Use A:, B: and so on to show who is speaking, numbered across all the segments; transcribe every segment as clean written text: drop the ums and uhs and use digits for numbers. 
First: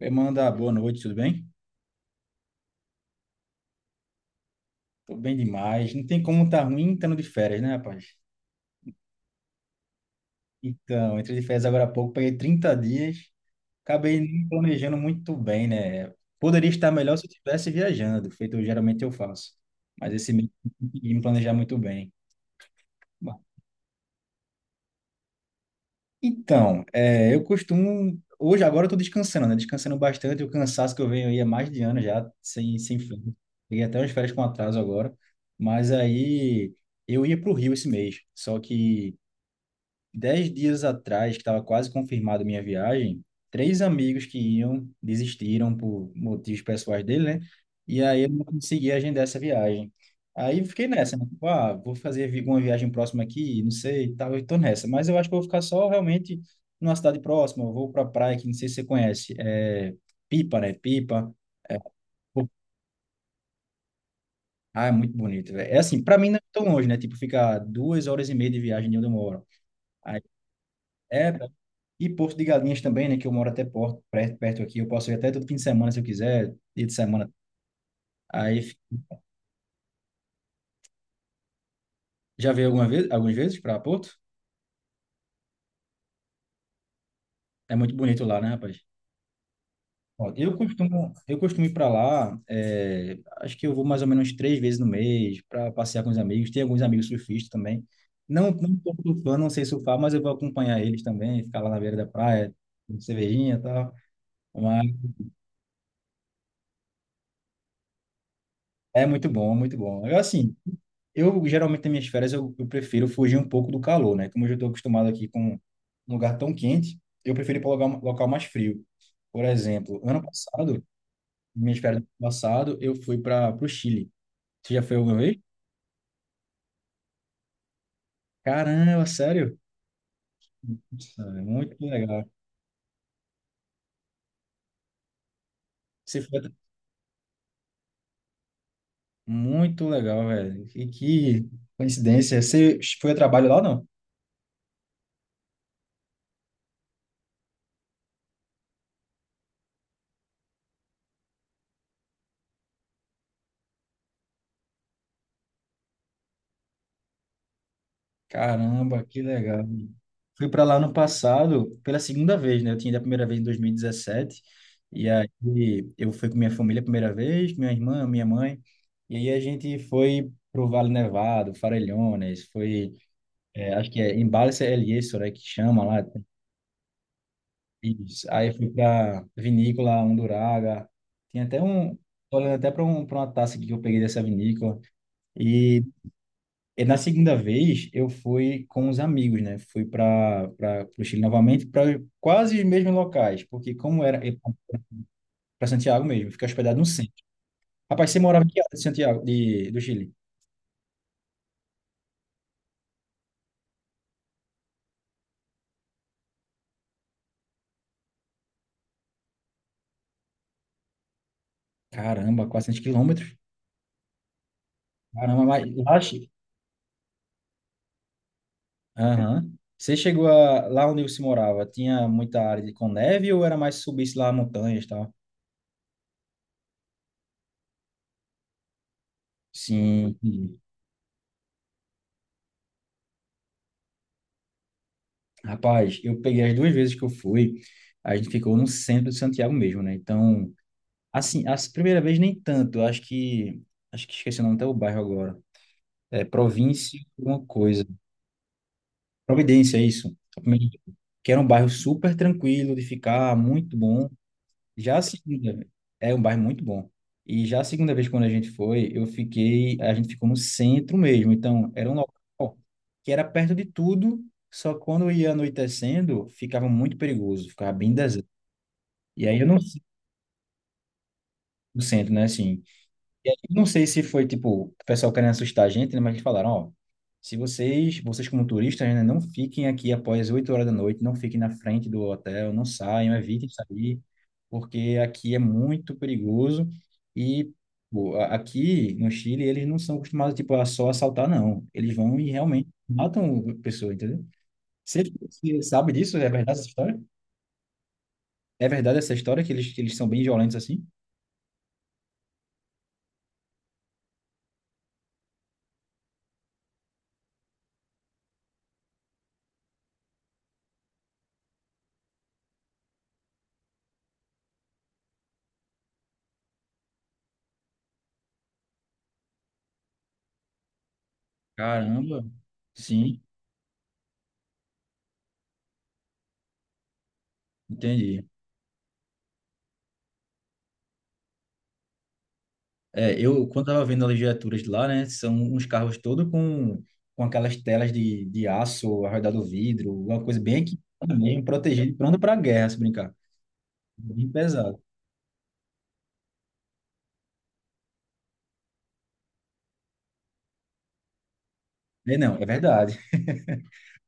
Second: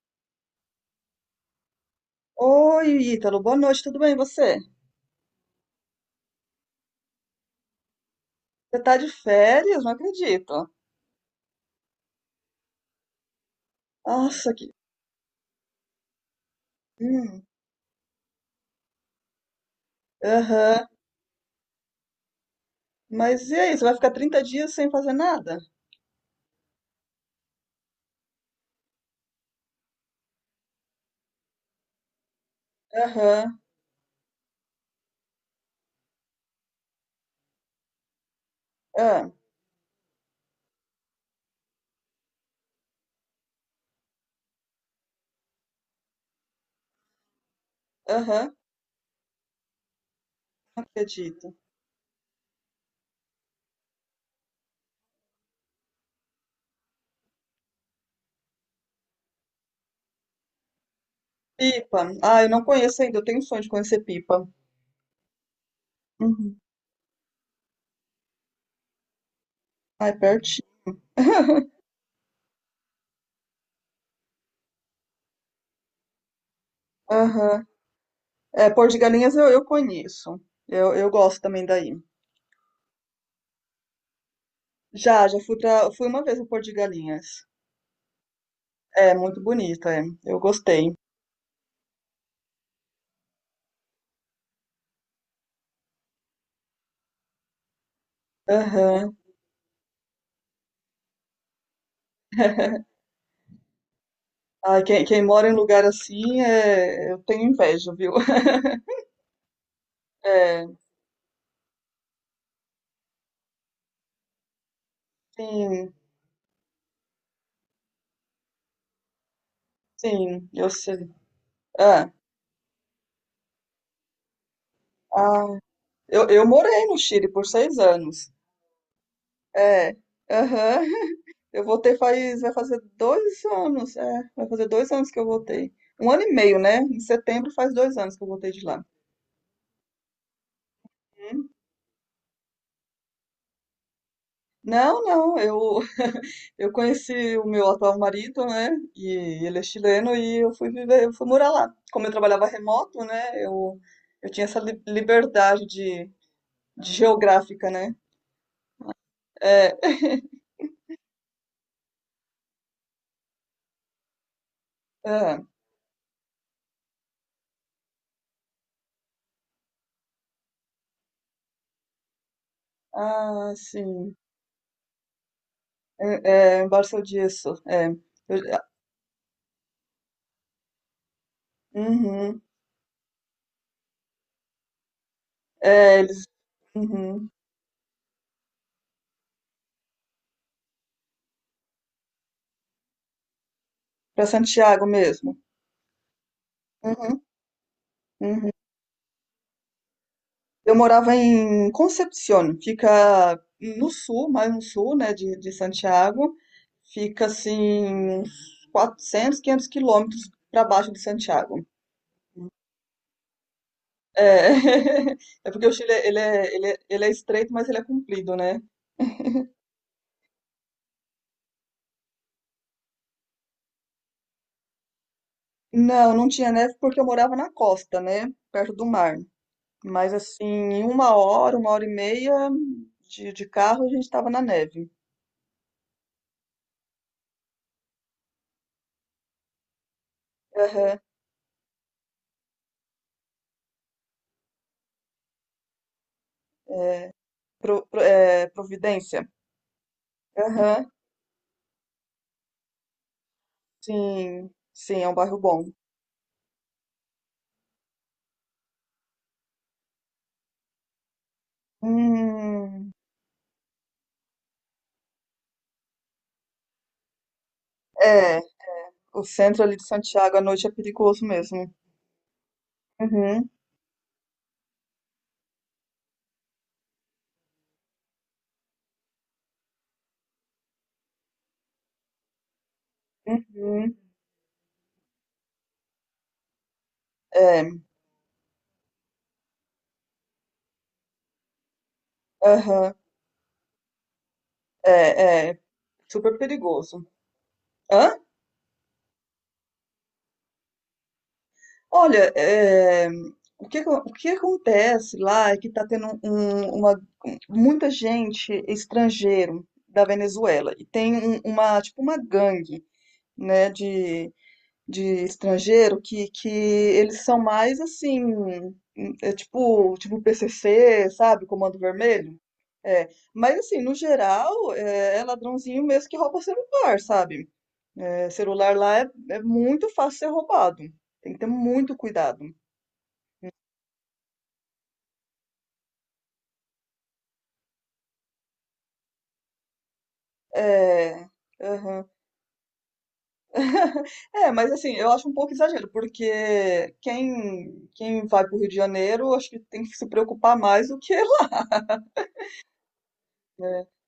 A: Manda, boa noite, tudo bem?
B: Oi, Ítalo, boa noite, tudo bem e você?
A: Tô bem demais. Não tem como tá ruim estando de férias, né, rapaz?
B: Você tá de férias? Não acredito.
A: Então, entrei de férias agora há pouco, peguei 30 dias, acabei nem
B: Nossa, que.
A: planejando muito bem, né? Poderia estar melhor se eu
B: Hum.
A: estivesse viajando, feito geralmente eu faço. Mas esse mês eu
B: Aham.
A: não consegui me planejar muito bem. Bom,
B: Mas e aí, você vai ficar 30 dias sem fazer nada?
A: então, eu costumo. Hoje, agora eu tô descansando, né? Descansando bastante. O cansaço que eu venho aí é mais de ano já, sem fim.
B: Aham,
A: Peguei até umas férias com atraso agora. Mas aí eu ia para o Rio esse mês, só que
B: ah,
A: 10 dias atrás, que estava quase confirmada a minha viagem, três amigos que iam desistiram por motivos pessoais dele, né? E aí eu não
B: aham, não
A: consegui agendar essa viagem. Aí eu fiquei nessa, né? Tipo,
B: acredito.
A: ah, vou fazer uma viagem próxima aqui, não sei, e tal, eu tô nessa. Mas eu acho que eu vou ficar só realmente numa cidade próxima, eu vou pra praia que não sei se você conhece, é Pipa, né? Pipa. É,
B: Pipa. Ah, eu
A: pô,
B: não conheço ainda, eu tenho um sonho de conhecer Pipa.
A: ah, é muito bonito, velho. É assim, pra mim não é
B: Uhum.
A: tão longe, né? Tipo, fica 2 horas e meia de viagem de onde eu moro.
B: Ah, é
A: Aí,
B: pertinho.
A: é e Porto de Galinhas também, né? Que eu moro até Porto, perto, perto aqui. Eu posso ir até todo fim de semana se eu quiser, dia de semana.
B: Aham.
A: Aí,
B: É, Porto de Galinhas eu conheço. Eu gosto também daí.
A: já veio alguma vez, algumas vezes para Porto?
B: Já, fui uma vez no Porto de Galinhas.
A: É muito bonito lá, né, rapaz?
B: É, muito bonito, é.
A: Ó,
B: Eu
A: eu
B: gostei.
A: costumo, eu costumo ir para lá. Acho que eu vou mais ou menos três vezes no mês para passear com os amigos. Tem alguns amigos surfistas também. Não, não tô
B: Aham.
A: surfando, não sei surfar, mas eu vou acompanhar eles também, ficar lá na beira da praia, com cervejinha e tal.
B: Ah, quem mora em lugar assim, é, eu tenho inveja, viu?
A: É muito bom, é muito bom. Eu, assim,
B: É,
A: eu geralmente nas minhas férias eu prefiro fugir um pouco do calor, né? Como eu já estou acostumado aqui com um
B: sim,
A: lugar tão quente, eu prefiro ir para um local mais frio. Por exemplo, ano
B: sim, eu
A: passado,
B: sei.
A: minhas férias do
B: Ah,
A: ano passado, eu fui para o Chile. Você já foi alguma vez?
B: ah, eu morei no Chile por 6 anos.
A: Caramba, sério?
B: É, aham.
A: Nossa, é muito legal.
B: Vai fazer 2 anos, é, vai fazer 2 anos que eu voltei. Um
A: Você
B: ano e
A: foi
B: meio,
A: a-,
B: né? Em setembro faz 2 anos que eu voltei de lá.
A: muito legal, velho. Que coincidência. Você foi a trabalho lá ou não?
B: Não, não, eu conheci o meu atual marido, né? E ele é chileno e eu fui morar lá. Como eu trabalhava remoto, né? Eu tinha essa liberdade de geográfica, né?
A: Caramba, que legal.
B: É,
A: Fui para lá no passado pela segunda vez, né? Eu tinha ido a primeira vez em 2017. E dezessete. E
B: é,
A: aí eu fui com minha família a primeira vez, minha irmã, minha mãe. E aí a gente foi pro Vale Nevado, Farellones, foi,
B: ah,
A: acho que é
B: sim.
A: Embalse El Yeso, né, que chama lá.
B: É, Barça disso. É,
A: Isso.
B: eu,
A: Aí
B: ah,
A: fui para Vinícola Unduraga. Tem até um, tô
B: uhum,
A: olhando até para um, para uma taça aqui que eu peguei dessa vinícola. E
B: é, eles,
A: e na
B: uhum,
A: segunda vez, eu fui com os amigos, né? Fui para o Chile novamente, para quase os mesmos locais, porque como era
B: para Santiago mesmo.
A: para Santiago mesmo, fiquei hospedado no
B: Uhum,
A: centro. Rapaz, você morava em
B: uhum.
A: que área de Santiago, do Chile?
B: Eu morava em Concepción, fica no sul, mais no sul, né? De Santiago. Fica assim uns 400, 500 quilômetros para baixo de Santiago.
A: Caramba, 400 quilômetros.
B: É,
A: Caramba,
B: é
A: mas
B: porque o Chile
A: lá...
B: ele
A: che-.
B: é, ele é, ele é estreito, mas ele é comprido, né?
A: Aham. Você chegou a, lá onde você morava, tinha muita área de, com neve ou era mais subisse lá montanhas e tal?
B: Não, não tinha neve porque eu morava na costa, né? Perto do mar. Mas
A: Sim.
B: assim,
A: Sim.
B: em uma hora e meia de carro, a gente estava na neve.
A: Rapaz, eu peguei as duas vezes que eu fui, a gente ficou no centro de Santiago mesmo, né? Então...
B: Aham,
A: Assim, a primeira vez nem tanto. Eu acho que. Acho que esqueci o nome até o bairro agora. É Província,
B: é,
A: alguma coisa.
B: É, Providência.
A: Providência, é isso. A primeira
B: Aham.
A: vez. Que era um bairro super tranquilo de ficar, muito bom.
B: Sim, sim,
A: Já a
B: é um bairro
A: segunda
B: bom.
A: vez. É um bairro muito bom. E já a segunda vez, quando a gente foi, eu fiquei. A gente ficou no centro mesmo. Então, era um local
B: Hum,
A: que era perto de tudo. Só que quando ia anoitecendo, ficava muito perigoso, ficava bem deserto.
B: é, o
A: E aí eu não
B: centro ali
A: sei
B: de Santiago à noite é perigoso mesmo.
A: o centro, né? Assim. E aí,
B: Uhum,
A: eu não sei se foi, tipo, o pessoal querendo assustar a gente, né? Mas eles falaram, ó, se vocês, como turistas, né, não fiquem aqui após 8 horas da noite, não fiquem na frente do hotel, não saiam, evitem
B: uhum.
A: sair, porque aqui é muito perigoso e
B: É,
A: pô, aqui no Chile eles não são acostumados, tipo, a só assaltar, não. Eles vão e realmente
B: aham,
A: matam a pessoa, entendeu? Você,
B: é
A: você sabe disso? É
B: super
A: verdade essa história?
B: perigoso. Hã?
A: É verdade essa história que eles são bem violentos assim?
B: Olha, é, o que acontece lá é que está tendo uma, muita gente estrangeiro da Venezuela e tem uma, tipo uma gangue, né, de estrangeiro que eles são mais assim, é tipo PCC, sabe? Comando
A: Caramba,
B: Vermelho. É,
A: sim,
B: mas assim, no geral, é ladrãozinho mesmo que rouba celular, sabe?
A: entendi.
B: É, celular lá é, é muito fácil ser roubado. Tem que ter muito cuidado.
A: É, eu, quando estava vendo as legiaturas de lá, né, são uns carros todos com aquelas telas de aço ao redor do vidro, uma coisa bem equipada
B: É,
A: mesmo, protegido
B: aham.
A: pronto para a guerra, se brincar. Bem
B: É, mas
A: pesado.
B: assim, eu acho um pouco exagero, porque quem vai pro Rio de Janeiro, acho que tem que se preocupar mais do que
A: É, não, é verdade.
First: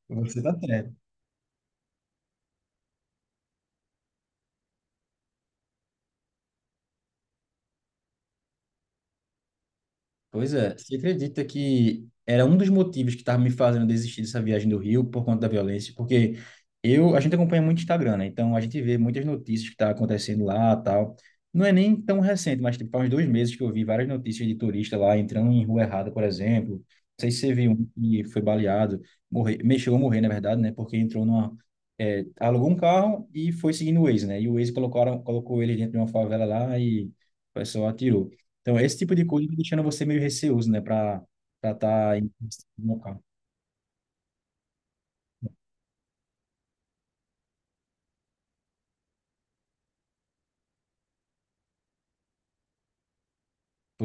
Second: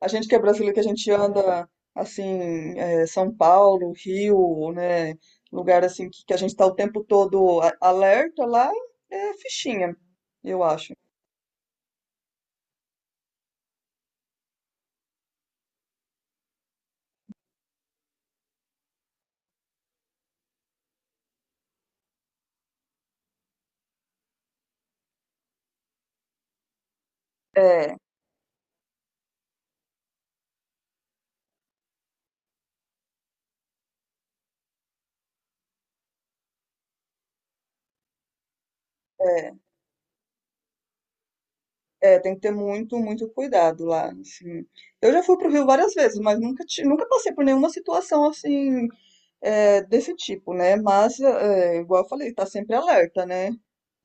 B: a gente que
A: Você
B: é
A: está
B: brasileiro, que a
A: certo.
B: gente anda assim, é, São Paulo, Rio, né? Lugar assim que a gente tá o tempo todo alerta lá, é fichinha,
A: Pois
B: eu
A: é,
B: acho.
A: você acredita que era um dos motivos que estava me fazendo desistir dessa viagem do Rio por conta da violência? Porque eu, a gente acompanha muito o Instagram, né? Então a gente vê muitas notícias que tá acontecendo lá, tal. Não é nem tão recente, mas tipo, faz uns 2 meses que eu vi várias notícias de turista lá entrando em rua errada, por exemplo. Não sei se você viu um
B: É,
A: que foi baleado, morreu, mexeu a morrer, na verdade, né? Porque entrou numa, alugou um carro e foi seguindo o Waze, né? E o Waze colocaram, colocou ele dentro de uma favela lá e o pessoal atirou. Então, esse tipo de coisa
B: é,
A: vai deixando você meio receoso, né, para estar tá
B: é,
A: em
B: tem que ter
A: no
B: muito,
A: local.
B: muito cuidado lá, assim. Eu já fui pro Rio várias vezes, mas nunca passei por nenhuma situação assim, é, desse tipo, né? Mas, é, igual eu falei, tá sempre alerta, né?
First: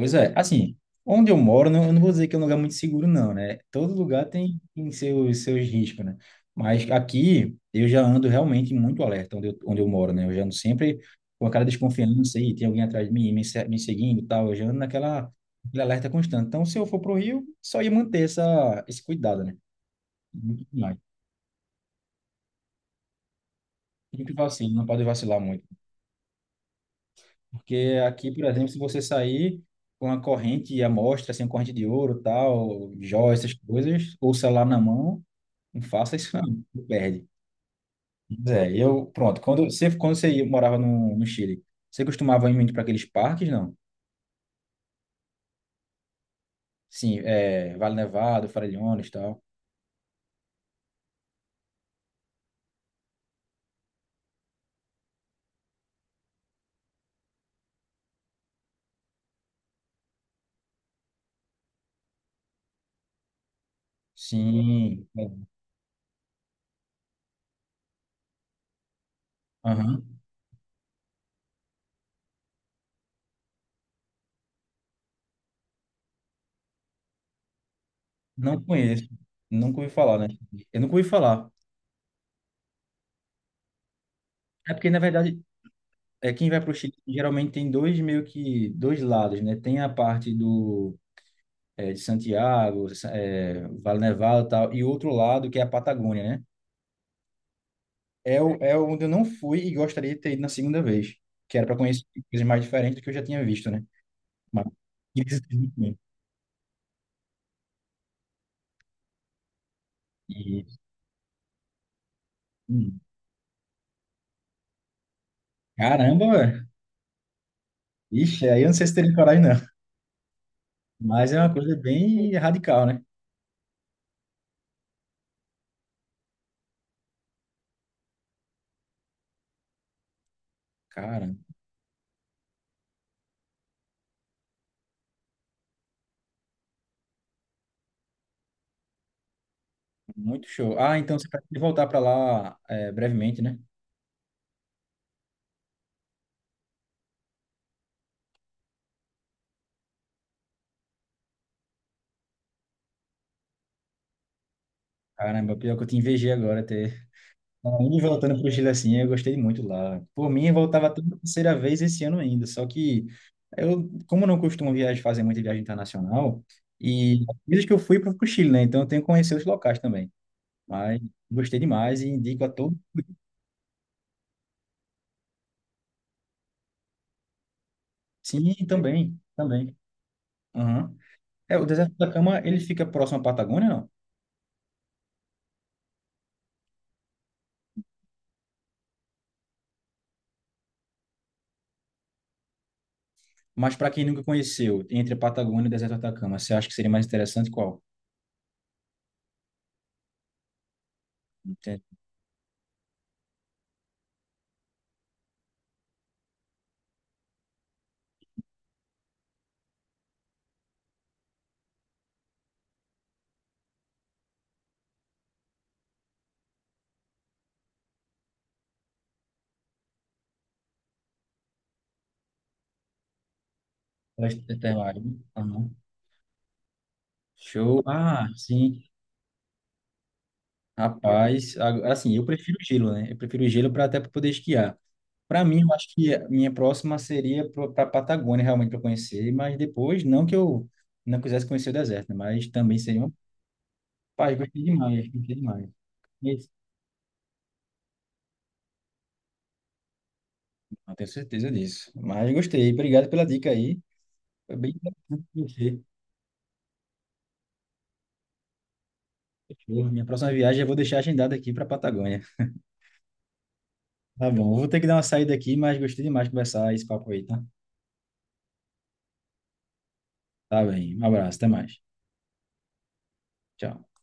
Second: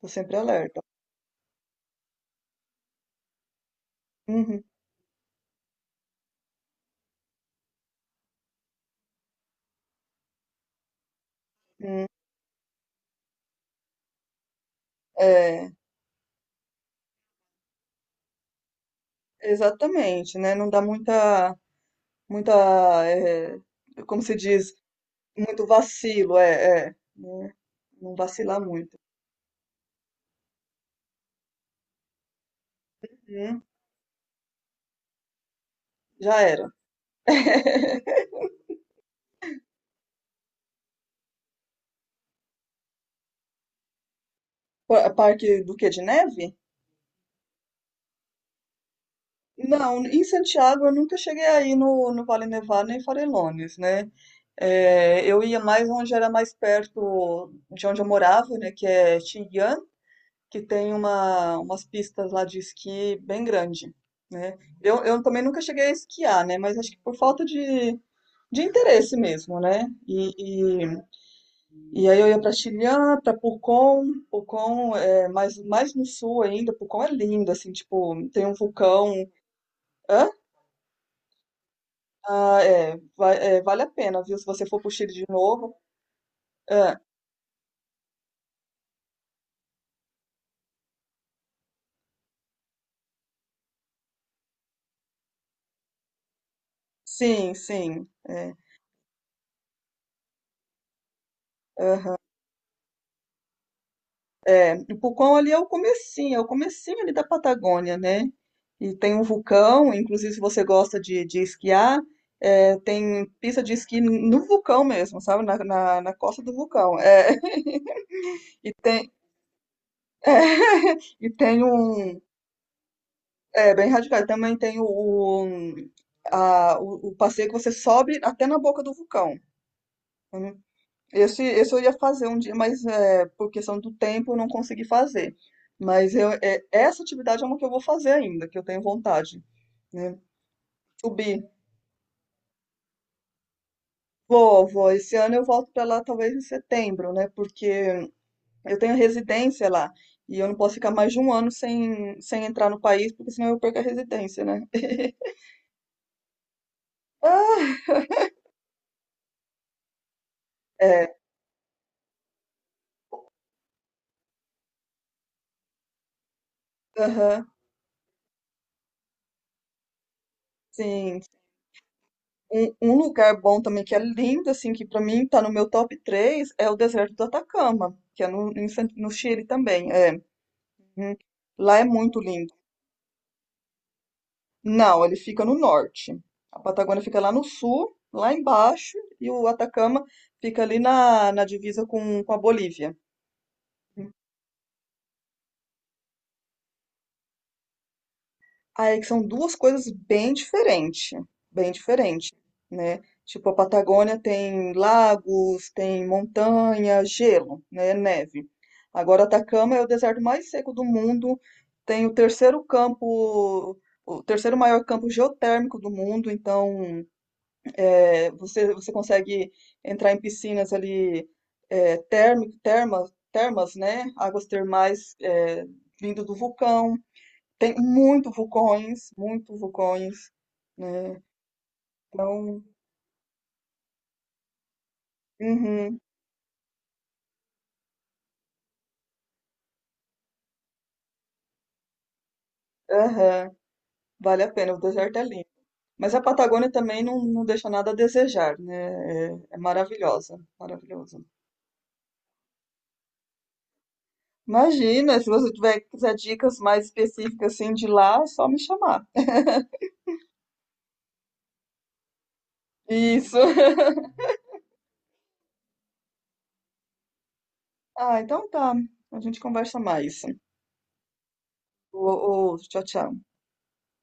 B: Tô
A: é,
B: sempre
A: assim,
B: alerta.
A: onde eu moro, não, eu não vou dizer que é um lugar muito seguro, não, né? Todo lugar tem,
B: Uhum.
A: tem seus riscos, né? Mas aqui eu já ando realmente muito alerta onde eu moro, né? Eu já ando sempre com aquela desconfiança aí, tem alguém atrás de mim me, se- me seguindo e tal, eu já ando naquela,
B: É,
A: naquele alerta constante. Então, se eu for pro Rio, só ia manter essa, esse cuidado, né?
B: exatamente, né?
A: Muito
B: Não dá
A: mais.
B: muita, eh, como
A: Sempre
B: se
A: que
B: diz,
A: não pode vacilar muito.
B: muito vacilo, é, né?
A: Porque
B: Não
A: aqui, por
B: vacilar
A: exemplo, se
B: muito.
A: você sair com uma corrente à mostra, assim, uma corrente de ouro, tal, joias, essas coisas, ou celular na mão, não faça isso
B: Já
A: não,
B: era.
A: você perde. Pois é, eu, pronto, quando você morava no Chile, você costumava ir muito para aqueles parques, não?
B: Parque do quê? De neve?
A: Sim, é, Vale Nevado, Farellones, e tal.
B: Não, em Santiago eu nunca cheguei aí no Vale Nevado nem Farelones, né? É, eu ia mais onde era mais perto de onde eu morava, né? Que é Xi'an, que tem umas pistas lá de esqui bem grande, né? Eu,
A: Sim,
B: eu também
A: é,
B: nunca cheguei a esquiar, né? Mas acho que por falta de interesse mesmo, né?
A: aham.
B: E aí eu ia para Chilhã, para Pucón, Pucón é mais no sul ainda, Pucón é lindo, assim, tipo, tem um
A: Não conheço,
B: vulcão.
A: nunca ouvi falar, né?
B: Hã?
A: Eu nunca ouvi falar.
B: Ah, é, é, vale a pena, viu? Se você
A: É
B: for
A: porque,
B: pro
A: na
B: Chile de
A: verdade,
B: novo.
A: quem vai para o Chile
B: Ah,
A: geralmente tem dois meio que dois lados, né? Tem a parte do de Santiago, Vale Nevado e tal, e o outro lado, que é a Patagônia, né?
B: sim, sim. É,
A: É onde eu não fui e gostaria de ter ido na segunda vez, que era para conhecer coisas mais diferentes do que eu já tinha visto, né? Mas,
B: é, e Pucón ali é o comecinho ali da Patagônia, né? E tem um vulcão, inclusive se você
A: e,
B: gosta de esquiar, é,
A: hum,
B: tem pista de esqui no vulcão mesmo, sabe? Na
A: caramba,
B: costa do
A: velho.
B: vulcão. É,
A: Ixi, aí eu não
B: e
A: sei se
B: tem,
A: teria coragem, não.
B: é, e
A: Mas é uma
B: tem
A: coisa
B: um,
A: bem radical, né?
B: é, bem radical. Também tem o o passeio que você sobe até na boca do vulcão. Uhum.
A: Cara,
B: Esse eu ia fazer um dia, mas é, por questão do tempo eu não consegui fazer. Mas eu, é, essa atividade é uma que eu vou fazer ainda, que eu tenho vontade, né?
A: muito show. Ah, então você vai
B: Subir.
A: voltar para lá brevemente, né?
B: Vou, vou. Esse ano eu volto para lá talvez em setembro, né? Porque eu tenho residência lá e eu não posso ficar mais de um ano sem entrar no país, porque senão eu perco a residência, né?
A: Caramba, pior que eu te invejei agora ter
B: Ah,
A: indo e voltando para o Chile assim, eu gostei muito lá. Por mim, eu voltava até
B: é,
A: a terceira vez esse ano ainda, só que eu, como não costumo viajar, fazer muita viagem internacional, e as
B: aham,
A: vezes que eu fui para o Chile, né? Então eu tenho que conhecer os locais também. Mas
B: sim.
A: gostei demais e indico a
B: Um,
A: todos.
B: um lugar bom também que é lindo, assim, que pra mim tá no meu top 3 é o deserto do Atacama, que é
A: Sim,
B: no
A: também,
B: Chile
A: também.
B: também. É.
A: Aham.
B: Uhum.
A: É, o
B: Lá é
A: deserto do
B: muito
A: Atacama,
B: lindo.
A: ele fica próximo à Patagônia, não?
B: Não, ele fica no norte. A Patagônia fica lá no sul, lá embaixo, e o Atacama fica ali na divisa com a Bolívia.
A: Mas para quem nunca conheceu, entre a Patagônia e o deserto do Atacama, você acha que seria mais interessante qual?
B: Aí que são duas coisas bem
A: Tem-
B: diferentes, né? Tipo, a Patagônia tem lagos, tem montanha, gelo, né? Neve. Agora, Atacama é o deserto mais seco do mundo, tem o terceiro campo, o terceiro maior campo geotérmico do mundo, então é, você consegue entrar em piscinas ali, é, termas, termas, né? Águas
A: tem lá, né?
B: termais é,
A: Aham.
B: vindo do vulcão. Tem
A: Show. Ah, sim.
B: muito vulcões, né?
A: Rapaz, assim, eu prefiro
B: Então,
A: gelo, né? Eu prefiro gelo para até pra poder esquiar. Para mim, eu acho
B: uhum,
A: que a minha próxima seria para Patagônia, realmente, para conhecer, mas depois, não que eu não quisesse conhecer o deserto, né? Mas também seria uma.
B: aham,
A: Rapaz,
B: vale a
A: gostei
B: pena, o
A: demais,
B: deserto é
A: gostei
B: lindo.
A: demais.
B: Mas a
A: Isso,
B: Patagônia também não, não deixa nada a desejar, né? É, maravilhosa,
A: não tenho
B: maravilhosa.
A: certeza disso. Mas gostei, obrigado pela dica aí. Foi bem
B: Imagina,
A: interessante
B: se você
A: conhecer.
B: tiver quiser dicas mais específicas assim de lá, é só me chamar.
A: Fechou. Minha próxima viagem eu vou deixar agendada aqui para Patagônia.
B: Isso.
A: Tá bom, eu vou ter que dar uma saída aqui, mas gostei demais de conversar esse papo aí, tá?
B: Ah, então tá. A gente conversa mais.
A: Tá bem, um abraço, até mais.
B: Ô, ô, tchau, tchau.
A: Tchau.